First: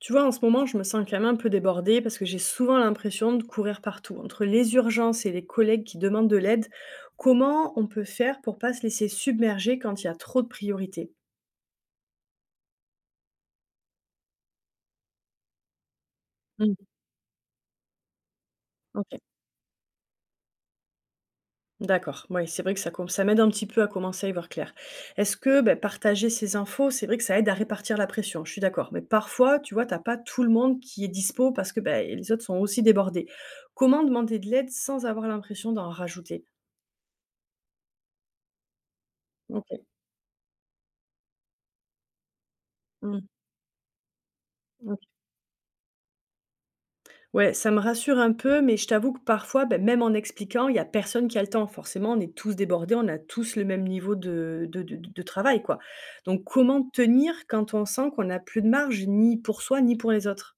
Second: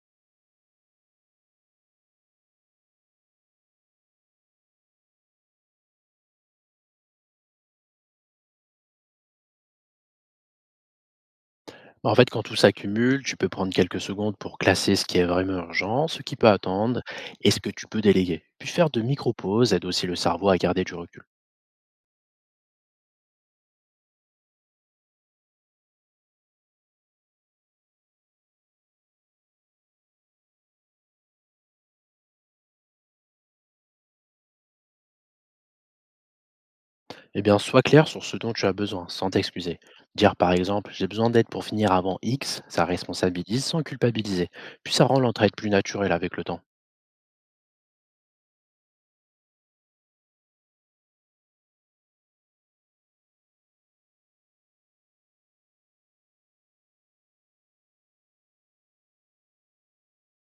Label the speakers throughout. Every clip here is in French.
Speaker 1: Tu vois, en ce moment, je me sens quand même un peu débordée parce que j'ai souvent l'impression de courir partout. Entre les urgences et les collègues qui demandent de l'aide, comment on peut faire pour pas se laisser submerger quand il y a trop de priorités?
Speaker 2: Bah, en fait, quand tout s'accumule, tu peux prendre quelques secondes pour classer ce qui est vraiment urgent, ce qui peut
Speaker 1: Mm.
Speaker 2: attendre et ce que tu peux déléguer. Puis faire de
Speaker 1: Ok,
Speaker 2: micro-pauses aide aussi le cerveau à garder du recul.
Speaker 1: d'accord. Oui, c'est vrai que ça, ça m'aide un petit peu à commencer à y voir clair. Est-ce que ben, partager ces infos, c'est vrai que ça aide à répartir la pression, je suis d'accord. Mais parfois, tu vois, t'as pas tout le monde qui est dispo parce que ben, les autres sont aussi débordés. Comment demander de l'aide sans avoir l'impression d'en rajouter?
Speaker 2: Eh bien, sois clair sur ce dont tu as besoin, sans t'excuser.
Speaker 1: Ok.
Speaker 2: Dire par exemple, j'ai besoin d'aide pour finir avant X, ça
Speaker 1: Mm.
Speaker 2: responsabilise sans culpabiliser. Puis ça rend l'entraide plus naturelle avec le temps.
Speaker 1: Ouais, ça me rassure un peu, mais je t'avoue que parfois, beh, même en expliquant, il y a personne qui a le temps. Forcément, on est tous débordés, on a tous le même niveau de travail, quoi. Donc, comment tenir quand on sent qu'on n'a plus de marge, ni pour soi, ni pour les autres?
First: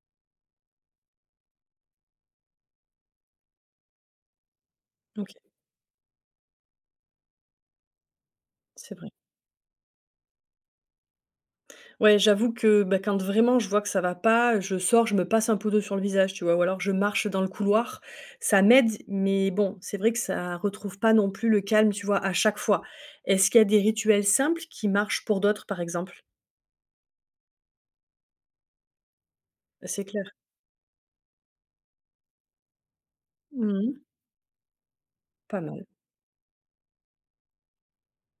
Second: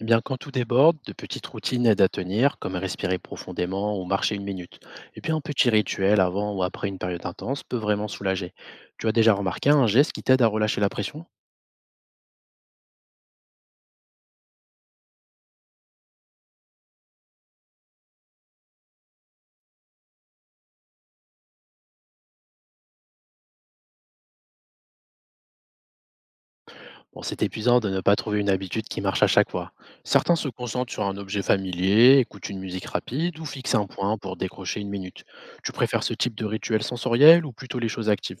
Speaker 2: Eh bien, quand tout déborde, de petites routines aident à tenir, comme respirer profondément ou marcher une minute. Et
Speaker 1: Ok,
Speaker 2: puis un petit rituel avant ou après une période intense peut vraiment soulager.
Speaker 1: c'est
Speaker 2: Tu
Speaker 1: vrai.
Speaker 2: as déjà remarqué un geste qui t'aide à relâcher la pression?
Speaker 1: Ouais, j'avoue que bah, quand vraiment je vois que ça va pas, je sors, je me passe un peu d'eau sur le visage, tu vois, ou alors je marche dans le couloir. Ça m'aide, mais bon, c'est vrai que ça retrouve pas non plus le calme, tu vois, à chaque fois. Est-ce qu'il y a des rituels simples qui marchent pour d'autres, par exemple?
Speaker 2: Bon, c'est épuisant de ne pas trouver une habitude qui marche à chaque fois.
Speaker 1: C'est
Speaker 2: Certains
Speaker 1: clair.
Speaker 2: se concentrent sur un objet familier, écoutent une musique rapide ou fixent un
Speaker 1: Mmh,
Speaker 2: point pour décrocher une minute.
Speaker 1: pas
Speaker 2: Tu
Speaker 1: mal.
Speaker 2: préfères ce type de rituel sensoriel ou plutôt les choses actives?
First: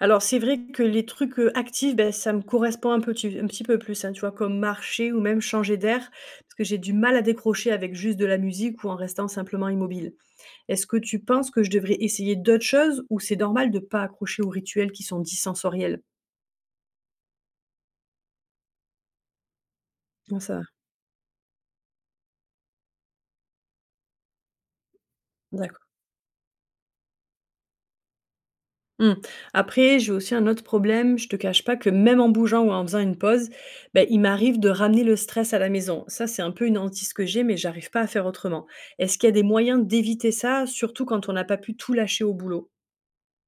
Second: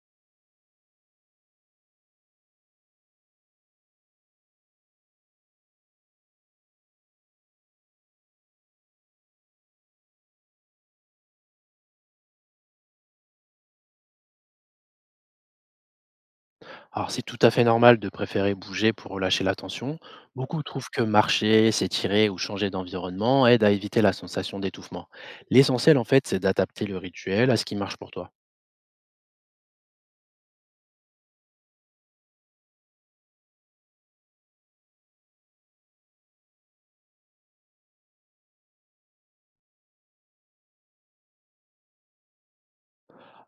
Speaker 1: Alors c'est vrai que les trucs, actifs, ben ça me correspond un petit peu plus, hein, tu vois? Comme marcher ou même changer d'air, parce que j'ai du mal à décrocher avec juste de la musique ou en restant simplement immobile. Est-ce que tu penses que je devrais essayer d'autres choses ou c'est normal de pas accrocher aux rituels qui sont dits sensoriels?
Speaker 2: Alors, c'est tout à fait normal de préférer bouger pour relâcher la tension.
Speaker 1: Comment ça
Speaker 2: Beaucoup
Speaker 1: va?
Speaker 2: trouvent que marcher, s'étirer ou changer d'environnement aide à éviter la sensation d'étouffement.
Speaker 1: D'accord.
Speaker 2: L'essentiel, en fait, c'est d'adapter le rituel à ce qui marche pour toi.
Speaker 1: Mmh. Après, j'ai aussi un autre problème, je te cache pas que même en bougeant ou en faisant une pause, beh, il m'arrive de ramener le stress à la maison. Ça, c'est un peu une hantise que j'ai, mais j'arrive pas à faire autrement. Est-ce qu'il y a des moyens d'éviter ça, surtout quand on n'a pas pu tout lâcher au boulot?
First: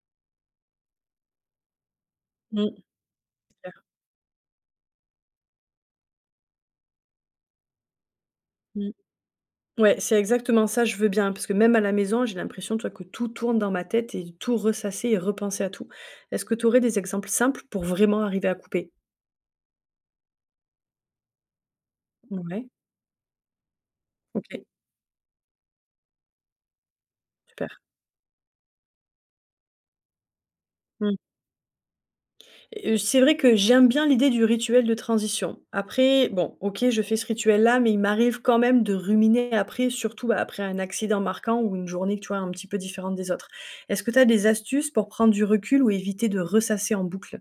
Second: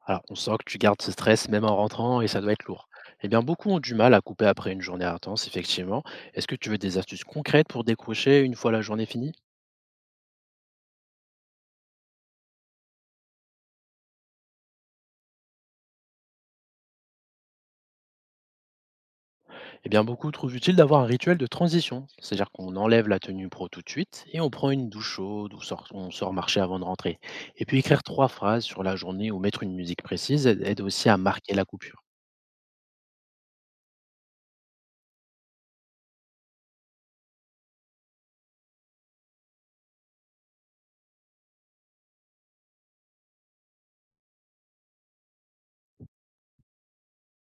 Speaker 2: Alors, on sent que tu gardes ce stress même en rentrant et ça doit être
Speaker 1: Mmh,
Speaker 2: lourd.
Speaker 1: c'est
Speaker 2: Eh bien, beaucoup ont
Speaker 1: clair.
Speaker 2: du mal à couper après une journée intense, effectivement. Est-ce que tu veux des astuces concrètes pour décrocher une fois la
Speaker 1: Mmh.
Speaker 2: journée finie?
Speaker 1: Ouais, c'est exactement ça, je veux bien, parce que même à la maison, j'ai l'impression, toi que tout tourne dans ma tête et tout ressasser et repenser à tout. Est-ce que tu aurais des exemples simples pour vraiment arriver à couper?
Speaker 2: Eh bien, beaucoup trouvent utile d'avoir un rituel de transition, c'est-à-dire
Speaker 1: Ouais,
Speaker 2: qu'on enlève la tenue pro tout de suite et on
Speaker 1: OK,
Speaker 2: prend une douche chaude ou on sort marcher avant de rentrer. Et
Speaker 1: super.
Speaker 2: puis écrire trois phrases sur la journée ou mettre une musique précise aide aussi à
Speaker 1: Mmh.
Speaker 2: marquer la coupure.
Speaker 1: C'est vrai que j'aime bien l'idée du rituel de transition. Après, bon, OK, je fais ce rituel-là, mais il m'arrive quand même de ruminer après, surtout, bah, après un accident marquant ou une journée, tu vois, un petit peu différente des autres. Est-ce que tu as des astuces pour prendre du recul ou éviter de ressasser en boucle?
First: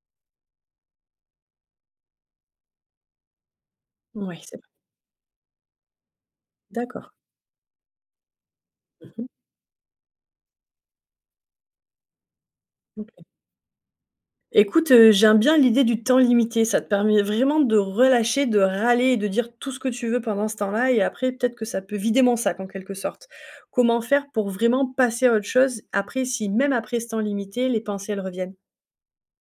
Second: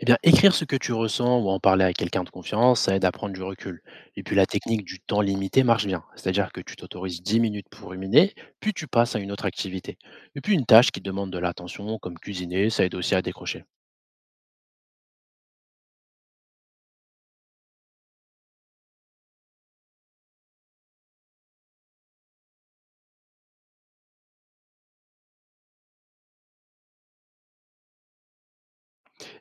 Speaker 2: Eh bien, écrire ce que tu ressens ou en parler à quelqu'un de confiance, ça aide à prendre du recul. Et puis
Speaker 1: Ouais,
Speaker 2: la
Speaker 1: c'est vrai.
Speaker 2: technique du temps limité marche bien. C'est-à-dire que tu
Speaker 1: D'accord.
Speaker 2: t'autorises 10 minutes pour ruminer, puis tu passes à
Speaker 1: Mmh.
Speaker 2: une autre activité. Et puis une tâche qui demande de l'attention, comme cuisiner, ça aide
Speaker 1: OK.
Speaker 2: aussi à décrocher.
Speaker 1: Écoute, j'aime bien l'idée du temps limité. Ça te permet vraiment de relâcher, de râler et de dire tout ce que tu veux pendant ce temps-là et après peut-être que ça peut vider mon sac en quelque sorte. Comment faire pour vraiment passer à autre chose après si même après ce temps limité, les pensées elles reviennent?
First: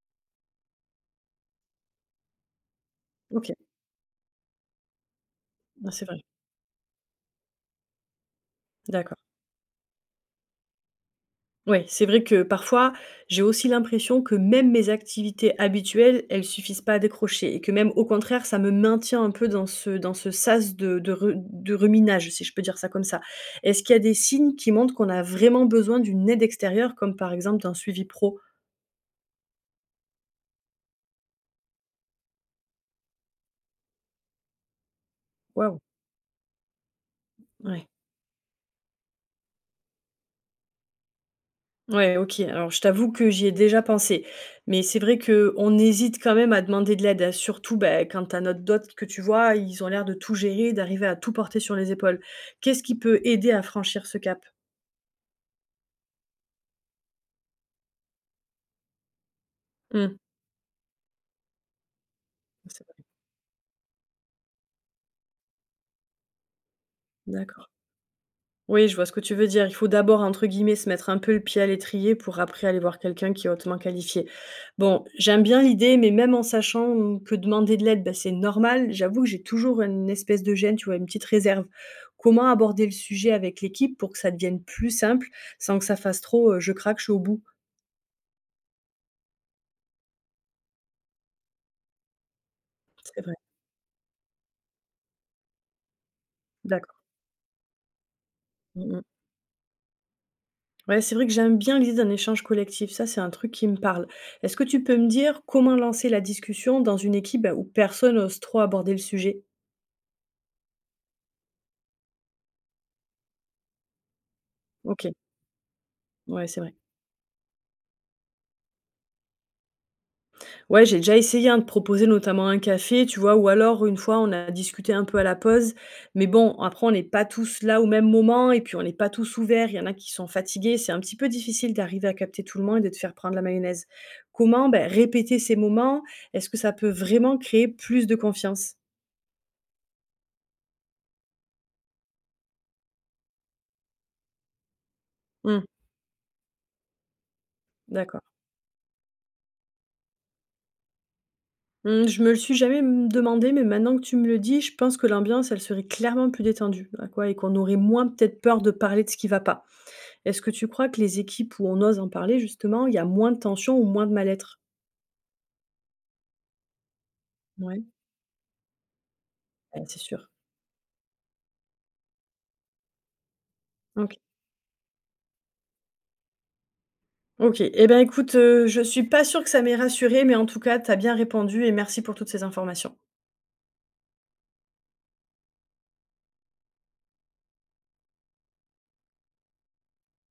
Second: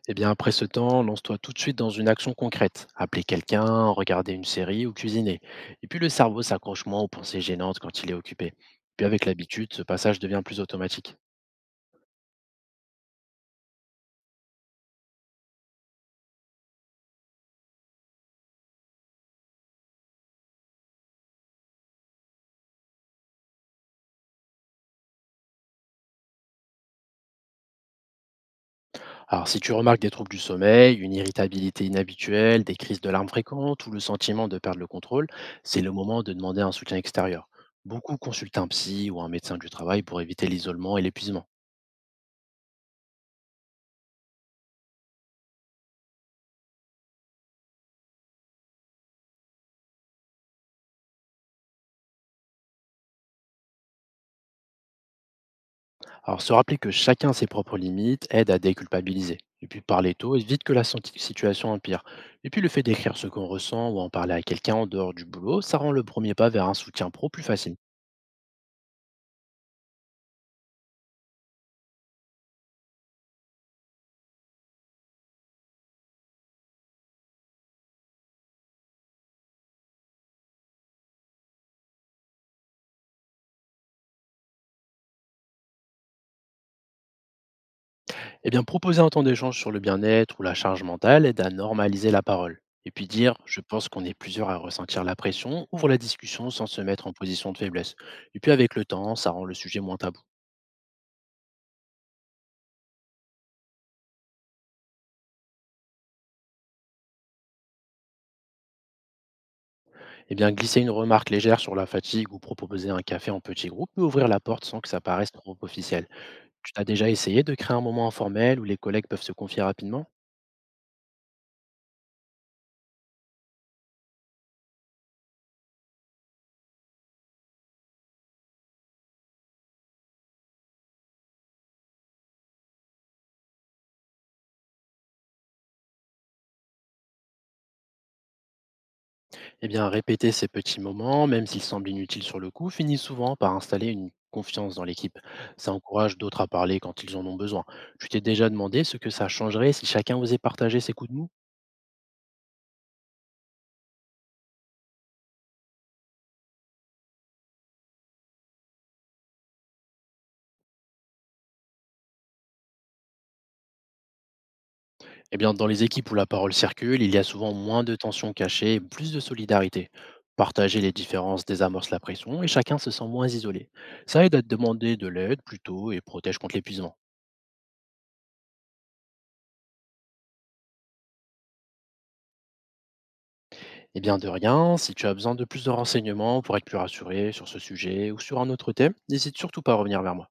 Speaker 2: Eh bien, après ce temps, lance-toi tout de suite dans une action concrète. Appeler
Speaker 1: OK,
Speaker 2: quelqu'un, regarder une série ou cuisiner. Et
Speaker 1: bah,
Speaker 2: puis
Speaker 1: c'est
Speaker 2: le
Speaker 1: vrai.
Speaker 2: cerveau s'accroche moins aux pensées gênantes quand il est occupé. Puis
Speaker 1: D'accord.
Speaker 2: avec l'habitude, ce passage devient plus automatique.
Speaker 1: Ouais, c'est vrai que parfois, j'ai aussi l'impression que même mes activités habituelles, elles suffisent pas à décrocher et que même au contraire, ça me maintient un peu dans ce sas de ruminage, si je peux dire ça comme ça. Est-ce qu'il y a des signes qui montrent qu'on a vraiment besoin d'une aide extérieure, comme par exemple d'un suivi pro?
Speaker 2: Alors, si tu remarques des troubles du sommeil, une irritabilité inhabituelle, des crises de larmes fréquentes ou le sentiment de perdre le contrôle,
Speaker 1: Waouh!
Speaker 2: c'est le moment de demander un soutien extérieur.
Speaker 1: Ouais.
Speaker 2: Beaucoup consultent un psy ou un médecin du travail pour éviter l'isolement et l'épuisement.
Speaker 1: Ouais, OK. Alors je t'avoue que j'y ai déjà pensé, mais c'est vrai que on hésite quand même à demander de l'aide, hein, surtout, beh, quand tu notre dot que tu vois, ils ont l'air de tout gérer, d'arriver à tout porter sur les épaules. Qu'est-ce qui peut aider à franchir ce cap?
Speaker 2: Alors, se rappeler que chacun a ses propres limites aide à déculpabiliser. Et puis, parler
Speaker 1: Mmh,
Speaker 2: tôt évite que situation empire. Et puis, le fait
Speaker 1: c'est vrai,
Speaker 2: d'écrire ce qu'on ressent ou en parler à quelqu'un en dehors du boulot, ça rend le premier pas vers un soutien pro plus
Speaker 1: d'accord.
Speaker 2: facile.
Speaker 1: Oui, je vois ce que tu veux dire. Il faut d'abord, entre guillemets, se mettre un peu le pied à l'étrier pour après aller voir quelqu'un qui est hautement qualifié. Bon, j'aime bien l'idée, mais même en sachant que demander de l'aide, bah, c'est normal, j'avoue que j'ai toujours une espèce de gêne, tu vois, une petite réserve. Comment aborder le sujet avec l'équipe pour que ça devienne plus simple sans que ça fasse trop je craque, je suis au bout?
Speaker 2: Eh bien, proposer un temps d'échange sur le bien-être ou la charge mentale aide à normaliser la parole. Et puis
Speaker 1: C'est
Speaker 2: dire,
Speaker 1: vrai.
Speaker 2: je pense qu'on est plusieurs à ressentir la pression, ouvre la discussion sans se
Speaker 1: D'accord.
Speaker 2: mettre en position de faiblesse. Et puis avec le
Speaker 1: Mm, mm.
Speaker 2: temps, ça rend le sujet moins tabou.
Speaker 1: Ouais, c'est vrai que j'aime bien l'idée d'un échange collectif. Ça, c'est un truc qui me parle. Est-ce que tu peux me dire comment lancer la discussion dans une équipe bah, où personne n'ose trop aborder le sujet?
Speaker 2: Eh bien, glisser une remarque légère sur la fatigue ou proposer un café en petit groupe peut ouvrir la porte sans que ça
Speaker 1: Ok.
Speaker 2: paraisse trop officiel.
Speaker 1: Ouais, c'est
Speaker 2: Tu
Speaker 1: vrai.
Speaker 2: t'as déjà essayé de créer un moment informel où les collègues peuvent se confier rapidement?
Speaker 1: Ouais, j'ai déjà essayé, hein, de proposer notamment un café, tu vois? Ou alors une fois, on a discuté un peu à la pause, mais bon, après on n'est pas tous là au même moment et puis on n'est pas tous ouverts. Il y en a qui sont fatigués. C'est un petit peu difficile d'arriver à capter tout le monde et de te faire prendre la mayonnaise. Comment, ben, répéter ces moments? Est-ce que ça peut vraiment créer plus de confiance?
Speaker 2: Eh bien, répéter ces petits moments, même s'ils semblent inutiles sur le coup, finit souvent par installer une confiance dans l'équipe.
Speaker 1: Mmh,
Speaker 2: Ça encourage d'autres à parler quand ils en ont besoin. Tu t'es
Speaker 1: d'accord.
Speaker 2: déjà demandé ce que ça changerait si chacun osait partager ses coups de mou?
Speaker 1: Mmh, je me le suis jamais, mmh, demandé, mais maintenant que tu me le dis, je pense que l'ambiance, elle serait clairement plus détendue, ah quoi, et qu'on aurait moins peut-être peur de parler de ce qui va pas. Est-ce que tu crois que les équipes où on ose en parler justement, il y a moins de tension ou moins de mal-être?
Speaker 2: Eh bien, dans les équipes où la parole circule, il y a souvent moins
Speaker 1: Ouais.
Speaker 2: de tensions cachées et plus de
Speaker 1: Ouais,
Speaker 2: solidarité.
Speaker 1: c'est sûr.
Speaker 2: Partager les différences désamorce la pression et chacun se sent moins isolé.
Speaker 1: OK.
Speaker 2: Ça aide à te demander de l'aide plus tôt et protège contre l'épuisement.
Speaker 1: OK. Eh bien, écoute, je suis pas sûre que ça m'ait rassurée, mais en tout cas, tu as bien répondu et merci pour toutes ces informations.
Speaker 2: Eh bien, de rien, si tu as besoin de plus de renseignements pour être plus rassuré sur ce sujet ou sur un autre thème, n'hésite surtout pas à revenir vers moi.